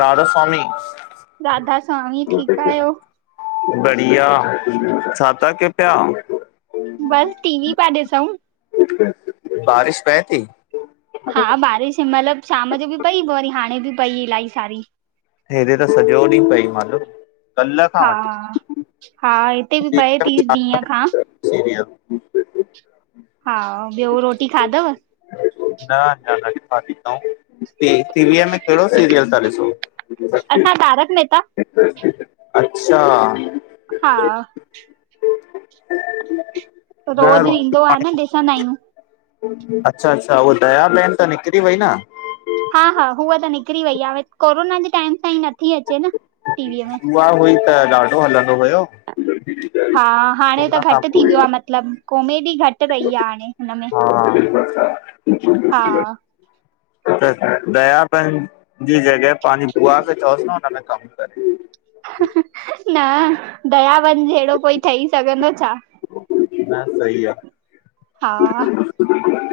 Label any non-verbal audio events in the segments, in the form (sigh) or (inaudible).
राधास्वामी राधा स्वामी ठीकु आहियो? (unintelligible) बढिया, छा था कर्यो पया? बस टी वी पिया ॾिसूं। (unintelligible) बारिश पवे थी? हा, बारिश मतलब शाम जो बि पई पोइ वरी हाणे बि पई इलाही सारी। हेॾे त सॼो ॾींहुं पई (unintelligible) कल्ह खां हा, वठी हा हिते बि पवे थी ॾींहं खां। (unintelligible) हा, ॿियो रोटी खाधव? (unintelligible) टीवी में केहड़ो सरियला ता ॾिसो? असां तारक मेहता। (unintelligible) अच्छा। हा रोज़ ईंदो आहे न ॾिसंदा आहियूं। (unintelligible) अच्छा-अच्छा, हूअ दया बहिन त निकिरी वई न? हा- हा, उहा त निकिरी वई आहे, कोरोना जे टाइम सां ई नथी अचे न टीवीअ में। उहा हुई त ॾाढो हलंदो हुयो। हा, हाणें हुन त खां घट थी पोइ वियो आहे मतलब कॉमेडी घट। हा (unintelligible) (unintelligible) दया बहिन। जी जॻह पांजी बूआ खे चवोस न हुनमें कम करे। न दया बहिन जहिड़ो कोई ठही सघंदो छा? (inaudible) सही आहे। हा - -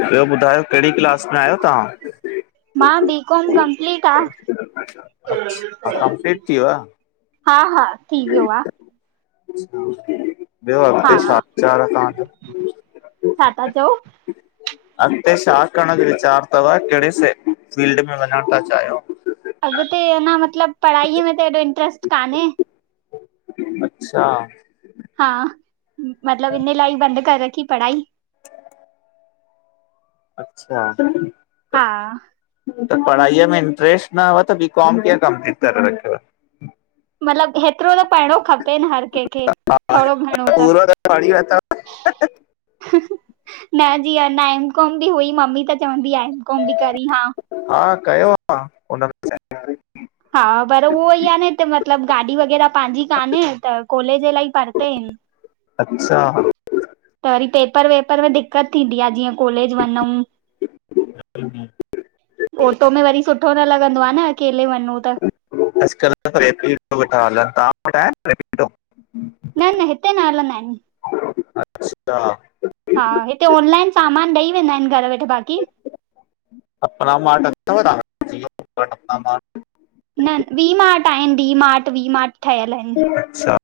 ॿियो ॿुधायो केहिड़ी क्लास में आहियो तव्हां? मां बीकॉम कंप्लीट हा अच्छा कंप्लीट थी वियो आ? हा-हा थी वियो आहे ॿियो अॻिते छा हा विचार आहे तव्हांजे? छा था चओ? अॻते छा करण जो विचार अथव केहिड़े से फील्ड में वञण था चाहिय? अॻते अञा मतलब पढ़ाई हीअं में त हेॾो इंट्र्स्ट कान्हे। अच्छा। हा मतलब हिन लाई बंद करे रखी पढ़ाई। अच्छा हां - - त पढ़ाईअ में इंट्रेस्ट न हुव त बी कॉम कीअं कंपलीट करे रखियो? मतलब हेतिरो त पढणो खपे न हर कंहिंखे थोरो घणो त। पूरो पढ़ी वतो - - हनह न जीअं हिन एम कॉम बि हुई मम्मी त चवंदी आहे एम कॉम बि करी हा। हा, कयो आह हुन मे। (inaudible) हा पर उहो हीअ आहे न हिते मतलब गाॾी वग़ैरह पंहिंजी कान्हे त कोलेज अलाही परते आहिन। (inaudible) अच्छा। त वरी पेपर वेपर में दिक्कत थींदी आ जीअं कॉलेज वञूं। (inaudible) ओटो में वरी सुठो न लॻंदो आ न अकेले वञूं। त अॼुकल त रेपिडो वठा हलन तां वठ आएं रेपिडो। न न हिते न हलंदा आहिन। अच्छा हा हिते ऑनलाइन सामान ॾेई वेंदा आहिन घर वेठे बाक़ी। (inaudible) न वी मार्ट आहिन डी मार्ट वी मार्ट ठहयल आहिन। अच्छा।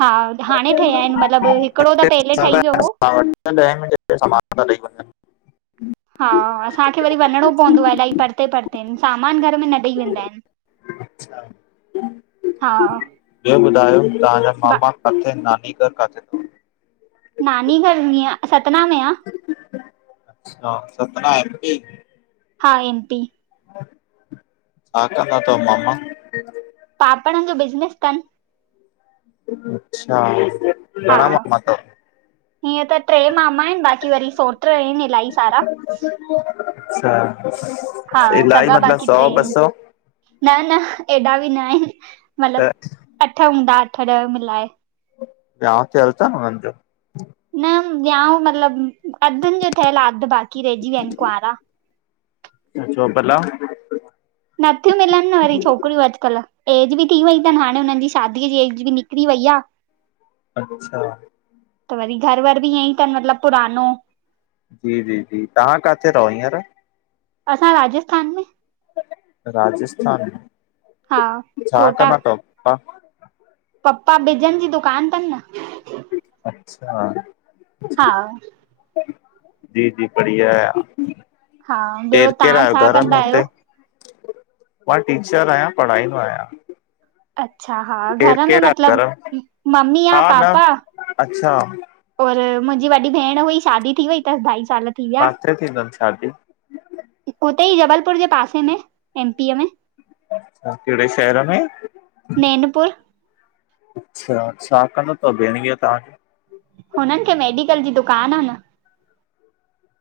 हा हाणे ठहिया आहिन मतलब हिकिड़ो त पेहेले ठही वियो हो। हां अचन ता ॾह मिनट में सामान थाॾेई वञन। हा असांखे वरी वञिणो पवंदो आहे अलाही परते परते सामान घर में न ॾेई वेंदा आहिन। अच्छा हा ब्यो ॿुधायो। तांजा ब मामा काथे नानी घर काथे? अथव? नानी घर हुंदी आ सतना में आह। अच्छा सतना एम पी। हा, एम् पी। हा, त काथो मामा। पापड़न जो बिज़नेस ठन। अच्छा। हा घणा मामा अथव? हीअं त ट्रे मामा आहिन बाक़ी वरी सो। ट्र हिन इलाई सारा। अच्छा हा ते इलाही सॻा मतलब बाक़ी सौ टे ॿ आहिन सौ न - न एॾा बि न आहिन मतलब त अठ हूंदा अठ ॾह मिलाए। वियाांह उथे हलल ता हुनन जो? न वियाांहू मतलब अधन जो ठहियल हा अध बाक़ी रहंजी विया आहिन कुंवारा। छो बलां। नथियूं मिलन न वरी छोकिरियूं अजकल। ऐज बि थी वई थन हाणे हुनन जी शादीअ जी ऐज बि निकरी वयीया। अच्छा। त वरी घर वर बि ईअं ई तन मतलब पुरानो। जी जी जी, तां काथे रहो हींअर। असां राजस्थान में। राजस्थान, हा छा कंदा तव पपा। पपा बिजन जी दुकान तन न। अच्छा। हा। जी जी बढिया, हा ॿियो केर केर तव्हां आयो छा घर में कंदा आहियो हुते। मां टीचर आहयां पढ़ाईंदो आहयां। अच्छा, हा घर में आहे मतलब घर में मम्मी आ हा न पापा। अच्छा। और मुंहजी वॾी भेण हुई शादी थी वई तस ढाई साल थी विया काथे थी तन शादी? उते ई जबलपुर जे पासे में, एमपीअ में। अच्छा केड़े शहर में? नैनपुर। अच्छा छा कंदो तव भेहणीयो तव्हांजो? हुनन खे मेडिकल जी दुकान आ न।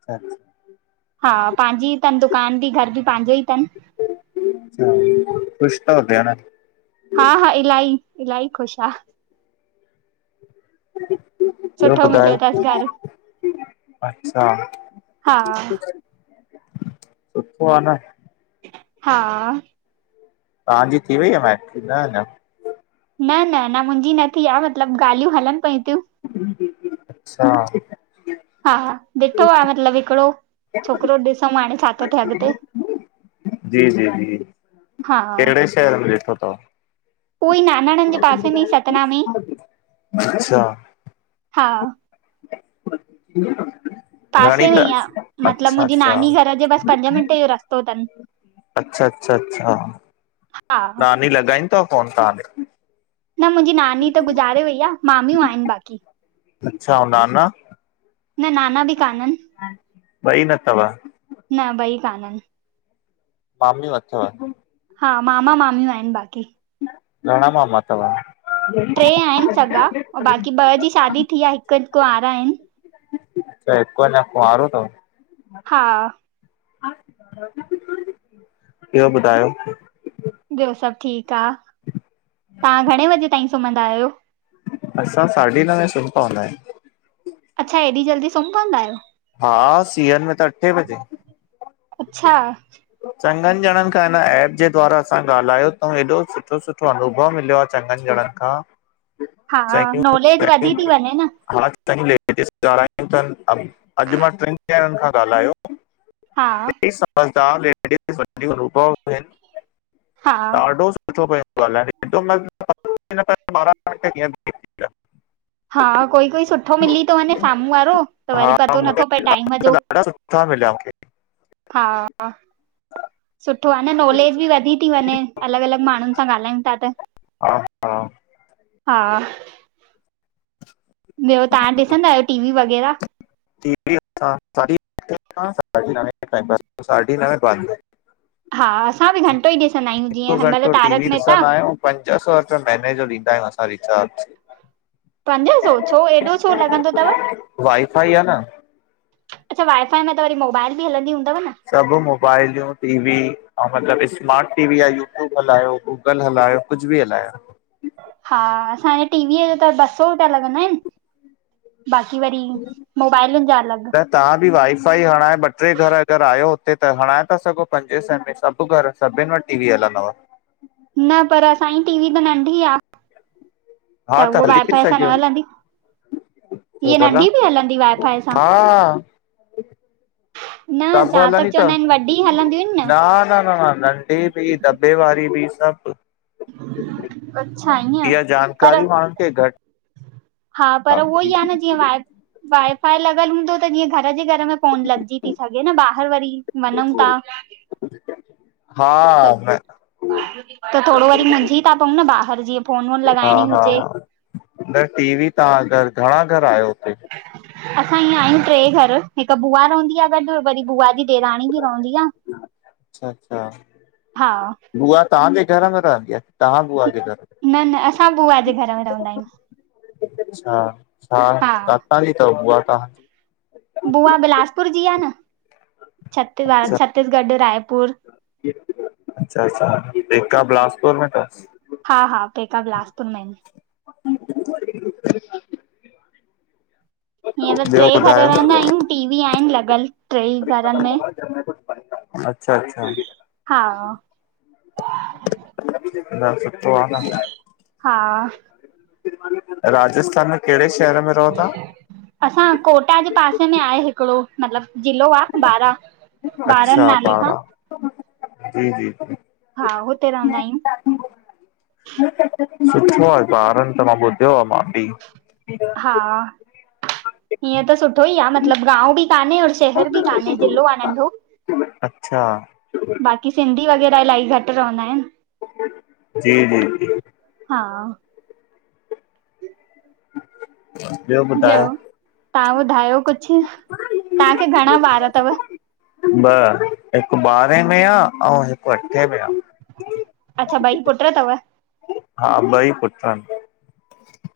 अच्छा। हा पाहंजी तन दुकान भी घर भी पाहंजो ई तन। अच्छा खुश तव भेण? हा हा इलाही इलाही खुश आ। ॿियो ॿुधायो? अच्छा। हा सुठो आ न। हा। तव्हांजी थी वई आ मैरिज? न अना। न न अना मुंहिंजी न थी आ मतलब ॻाल्हियूं हलन पयूं थयूं। अच्छा। हा ॾिठो आ मतलब‌ हिकड़ो छोकरो ॾिसूं हाणे छा थो थे अॻते। जी जी जी कहिड़े शहर में ॾिठो तव? उहो ई नानाणन जे पासे में ई सतना में अच्छा हा। (unintelligible) पासे में त ई आ मतलब अच्छा मुंहिंजी अच्छा नानी घर जे बस पंज मिंट जो रस्तो तन। अच्छा अच्छा अच्छा हा नानी लॻाईदी तव फोन तव्हां खे? न मुंहिंजी नानी त गुज़ारे वई आ। मामियूं आहिन बाकी। अच्छा ऐं नाना न नाना बि कान्ह अन। ॿई न तव? न ॿई कान अन। मामियुं अथव? हा मामा मामियूं आहिन बाक़ी। घणा मामा तव? ट्रे आहिन सगा ऐं बाक़ी ॿ जी शादी थी आ हिक कुंवारा आहिन। अच्छा त हिक अना कुआंरो तव? हा। ॿियो ॿुधायो। ॿयो सभ ठीक आ। तव्हां घणे वजे ताईं सुम्हंदा आहियो? असां साढी नवें सुम्ही पवंदा आहियूं। अच्छा हेॾी जल्दी सुंम पंवदा आहियो। हा! सियनि में त अठे बजे। अच्छा! चङनि ॼणनि खां हिन एप जे द्वारा असां ॻाल्हायो तऊं, हेॾो सुठो सुठो अनुभव मिलियो आहे। चङनि ॼणनि खां। हा! नॉलेज वधी थी वञे न। तई लेटेस्ट गाल्हियूंअ तनि अॼु मां टिनि ॼणनि खां ॻाल्हायो। हा झदारड वभडोस हा (unintelligible) सुठो पियो ॻाल्हाय (unintelligible) हेॾ म हा कोई-कोई सुठो मिली थो वञे साम्हूं वारो, त वरी पतो नथो पए टाइम जो। तां मिलया मूंखे। हा-हा सुठो आहे न नॉलेज बि वधी थी वञे, अलॻि-अलॻि माण्हुनि सां ॻाल्हायूं था त। हा हा हा ॿियो तव्हां ॾिसंदा आहियो टी-वी वॻेरहा? ा (unintelligible) साढी नवें बाद हा असां बि घंटो ई ॾिसंदा आहियूं, हिकु जीअं हिन महिल घंटो टीवी तारक मेहता। ॾिसंदा आहियूं पंज सौ त महीने जो ॾींदा आहियूं असां रिचार्ज। पंज सौ, छो एॾो छो लॻंदो तव? कीअ न? अच्छा वाईफाई में त वरी मोबाइल बि हलंदी हूंदव न। सभु मोबाइलूं, टीवी अउ मतलबु स्मार्ट टीवी या यूट्यूब हलायो। गूगल हलायो कुझु बि हलायो। हा असांजे टीवीअ जो त ॿ सौ रुपिया लॻंदा आहिनि। बाक़ी वरी मोबाइलूं जा अलिॻ। त तव्हां बि वाईफाई हणाए ॿ टे घर अगरि आहियो हुते त, हणाए था सघो पंजे सै में सभु घर। सभिनि वटि टी-वी हलंदव। न पर असां जी टी-वी त नंढी आ। त हा हू हली थी वाईफाई सां न सघियो हलंदी। छो हीअ भला नंढी ॿि हलंदी वायफाय सां। हा न ॻॾु (unintelligible) जहां तक हलंदी तव चवंदा आहिनि वॾी हलंदियूं आहिनि न न-न-न-न- हे ॿि दबे वारी ॿि सभु (unintelligible) अच्छा ईअं इहा पर जानकारी माण्हुनि खे घटि हा पर उहो ई आहे न, जीअं वाईफाई लॻल हूंदो त जीअं घर जे घर में फोन लॻजी थी सघे न, ॿाहिरि वरी वञणु ता। हा (unintelligible) त थोरो वरी मुंझी था पऊं न ॿाहिरि, जीअं फोन-वोन लॻाइणी हुजे। त टी-वी तव्हां घर, घणा घर आहियो हुते? (unintelligible) असां ईय आहियूं ट्रे घर, हिकु बुआ रहंदी आहे ॻॾु, वरी बुआ जी ॾेराणी ॿि रहंदी आहे। (inaudible) अच्छा-अच्छा बुआ तव्हांजे घर में रहंदी आहे, तव्हां बुआ जे घर? न-न असां बुआ जे घर में रहंदा आहियूं। अछा छा हा काथा जी तव बुआ तहां? बुआ बिलासपुर जी आहे न, छती छत्तीसगढ़ रायपुर। अच्छा-अच्छा पेका बिलासपुर में तस। हा-हा पेका बिलासपुर में आहिनि। (unintelligible) हिअर ॿियो ट्रे घर रहंदा ॿुधायो? आहियूं टी-वी आहिनि लॻल ट्रैई घरनि में। अच्छा-अच्छा हा (unintelligible) न सुठो आ न। हा राजस्थान में कहिड़े शहर में रहो तहां? असां कोटा जे पासे में आहे हिकिड़ो। मतलब ज़िलो आ बारहं ॿारहनि अच्छा नाले सां। पारा जी जी हा, हुते रहंदा आहियूं। सुठो आहे, ॿारनि त मां ॿुधियो आहे मां ॿि। हा हीअं त सुठो ई आ मतलबु गांओ बि कान्हे और शहर ॿि कान्हे, जिलो आहे नंढो। अच्छा बाक़ी सिंधी वग़ैरह इलाही घट रहंदा आहिनि। जी जी जी हा (inaudible) ॿियो, तव्हां ॿुधायो कुछ, तव्हांखे घणा वार तव? ॿ हिकु बारंहें में आ, ऐं हिकु अठे में आ। अच्छा ॿई पुट तव? हा ॿई पुट्र इन।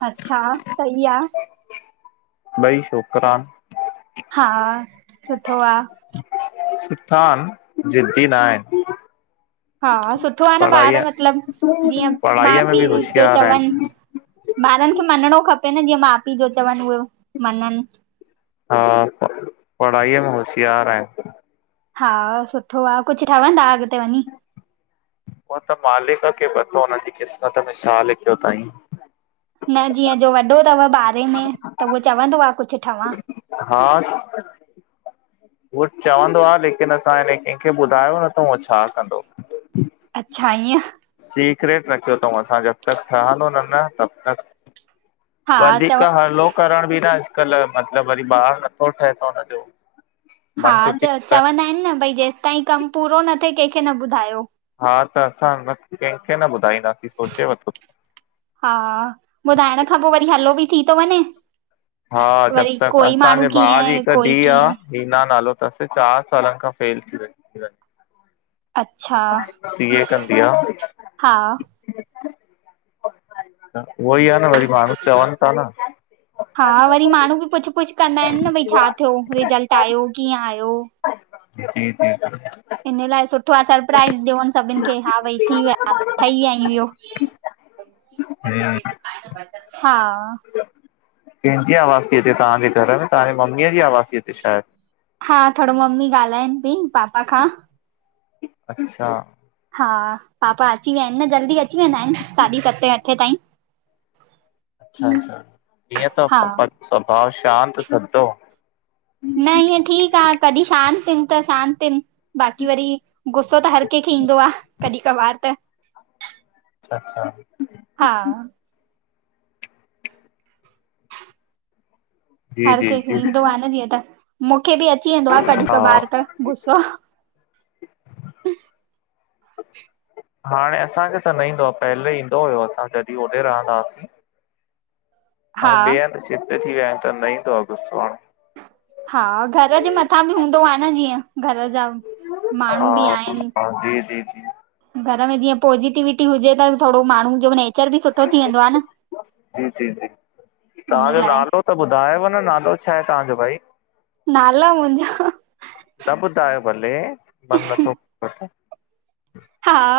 अच्छा सही आ। ॿई छोकरा। हा सुठो आ। सिधा आहिन, जिद्दी न आहिन। हा, सुठो आ न ॿार पढ़ाईअ मतलब जीअं माउ पढ़ाईअ में बि पीउ होशियार चवनि। आहिनि ॿारनि खे मञिणो खपे न जीअं, माउ पीउ जो चवनि उहे, मञनि। हा, पढ़ाईअ में होशियार आहिन। हा सुठो आ, कुछ ठहवंदा अॻिते वञी? उओ त मालिक खे पतो हुन जी क़िस्मत में छा लिखियो तईं। न जीअं जो वॾो तव ॿारहे में, त उहो चवंदो आ कुछ ठवां? हा हूहो चवंदो आ लेकिन असां याने कंहिंखे ॿुधायो न थउं उह छा कंदो। अच्छा ईअं सीक्रेट रखियो तऊं असां, जब तक ठहंदो न न तब तक हा वधीक चव हलो करण बि न अॼुकल्ह मतलब वरी ॿारु नथो ठहे थो हुनजो हा मन च टुटी पए चवंदा आहिनि न भाई जेसि ताईं कम पूरो न थिए कंहिंखे न ॿुधायो। हा त असां न कंहिंखे न ॿुधाईंदासीं, सोचे वरतो। हा, ॿुधाइण खां पो वरी हल्लो ॿि थी तो वञे। हा जब वरी त कोई माण्हू असांजे भा जी कीअं हिक कोई धीअ आ कीअं हीना नालो थस, चार सालनि खां फेल थी अच्छा सी ए कंदी आ। उहो हा ही आ न, वरी माण्हू चवनि था न। हा वरी माण्हू बि पुछ पुछ कंदा आहिनि न भाई छा थियो रिजल्ट आयो कीअं आयो? जी जी इन लाइ सुठो आहे सरप्राइज़ ॾियोन सभिनि खे, हा भई थी विया ठही विया आयूं इहो। हम्म। हा कंहिंजी आवाज़ थी अचे तव्हांजे घर में, तव्हांजी मम्मी जी आवाज़ थी अचे शायद। हा थोरो ममी ॻाल्हाइनि पयी पापा खां। अच्छा। हा पापा अची विया आहिनि न जल्दी अची वेंदा आहिनि साढी सते अठे ताईं। अच्छा अच्छा, कीअं तव हा पापाजो स्वभाव शांति, थदो। न ईअं ठीक आ कॾहिं शांत इन त शांत ईन। बाक़ी वरी गुस्सो त हर कंहिंखे ईंदो आ कॾहिं कॿार त। अच्छा अच्छा। हा, जी हर जी केंखे जी ईंदो आ न जीअं त मूंखे बि अची वेंदो आ कॾीं हा कॿार त गुस्सो हाणे असांखे त न ईंदो आ पहले ईंदो हुओ असां जॾीं होॾे रहंदा हआसीं। हा हाणे ॿेए हंध शिफ्ट थी वया आहिनि त न ईंदो आ गुस्सो हाणे। हा घर जे मथां बि हूंदो आ‌ न जीअं घर जा माण्हू हा बि आहिनि। हा जी जी जी। घर में जीअं पोज़िटिविटी हुजे त थोडो माण्हू जो (unintelligible) बि सुठो थी वेंदो आ न। जी जी जी। इन तव्हांजो लाइ नालो त ॿुधायव न नालो छा आहे तव्हांजो भई। नाला मुंजो। न ॿुधायो भले मन नथो हा,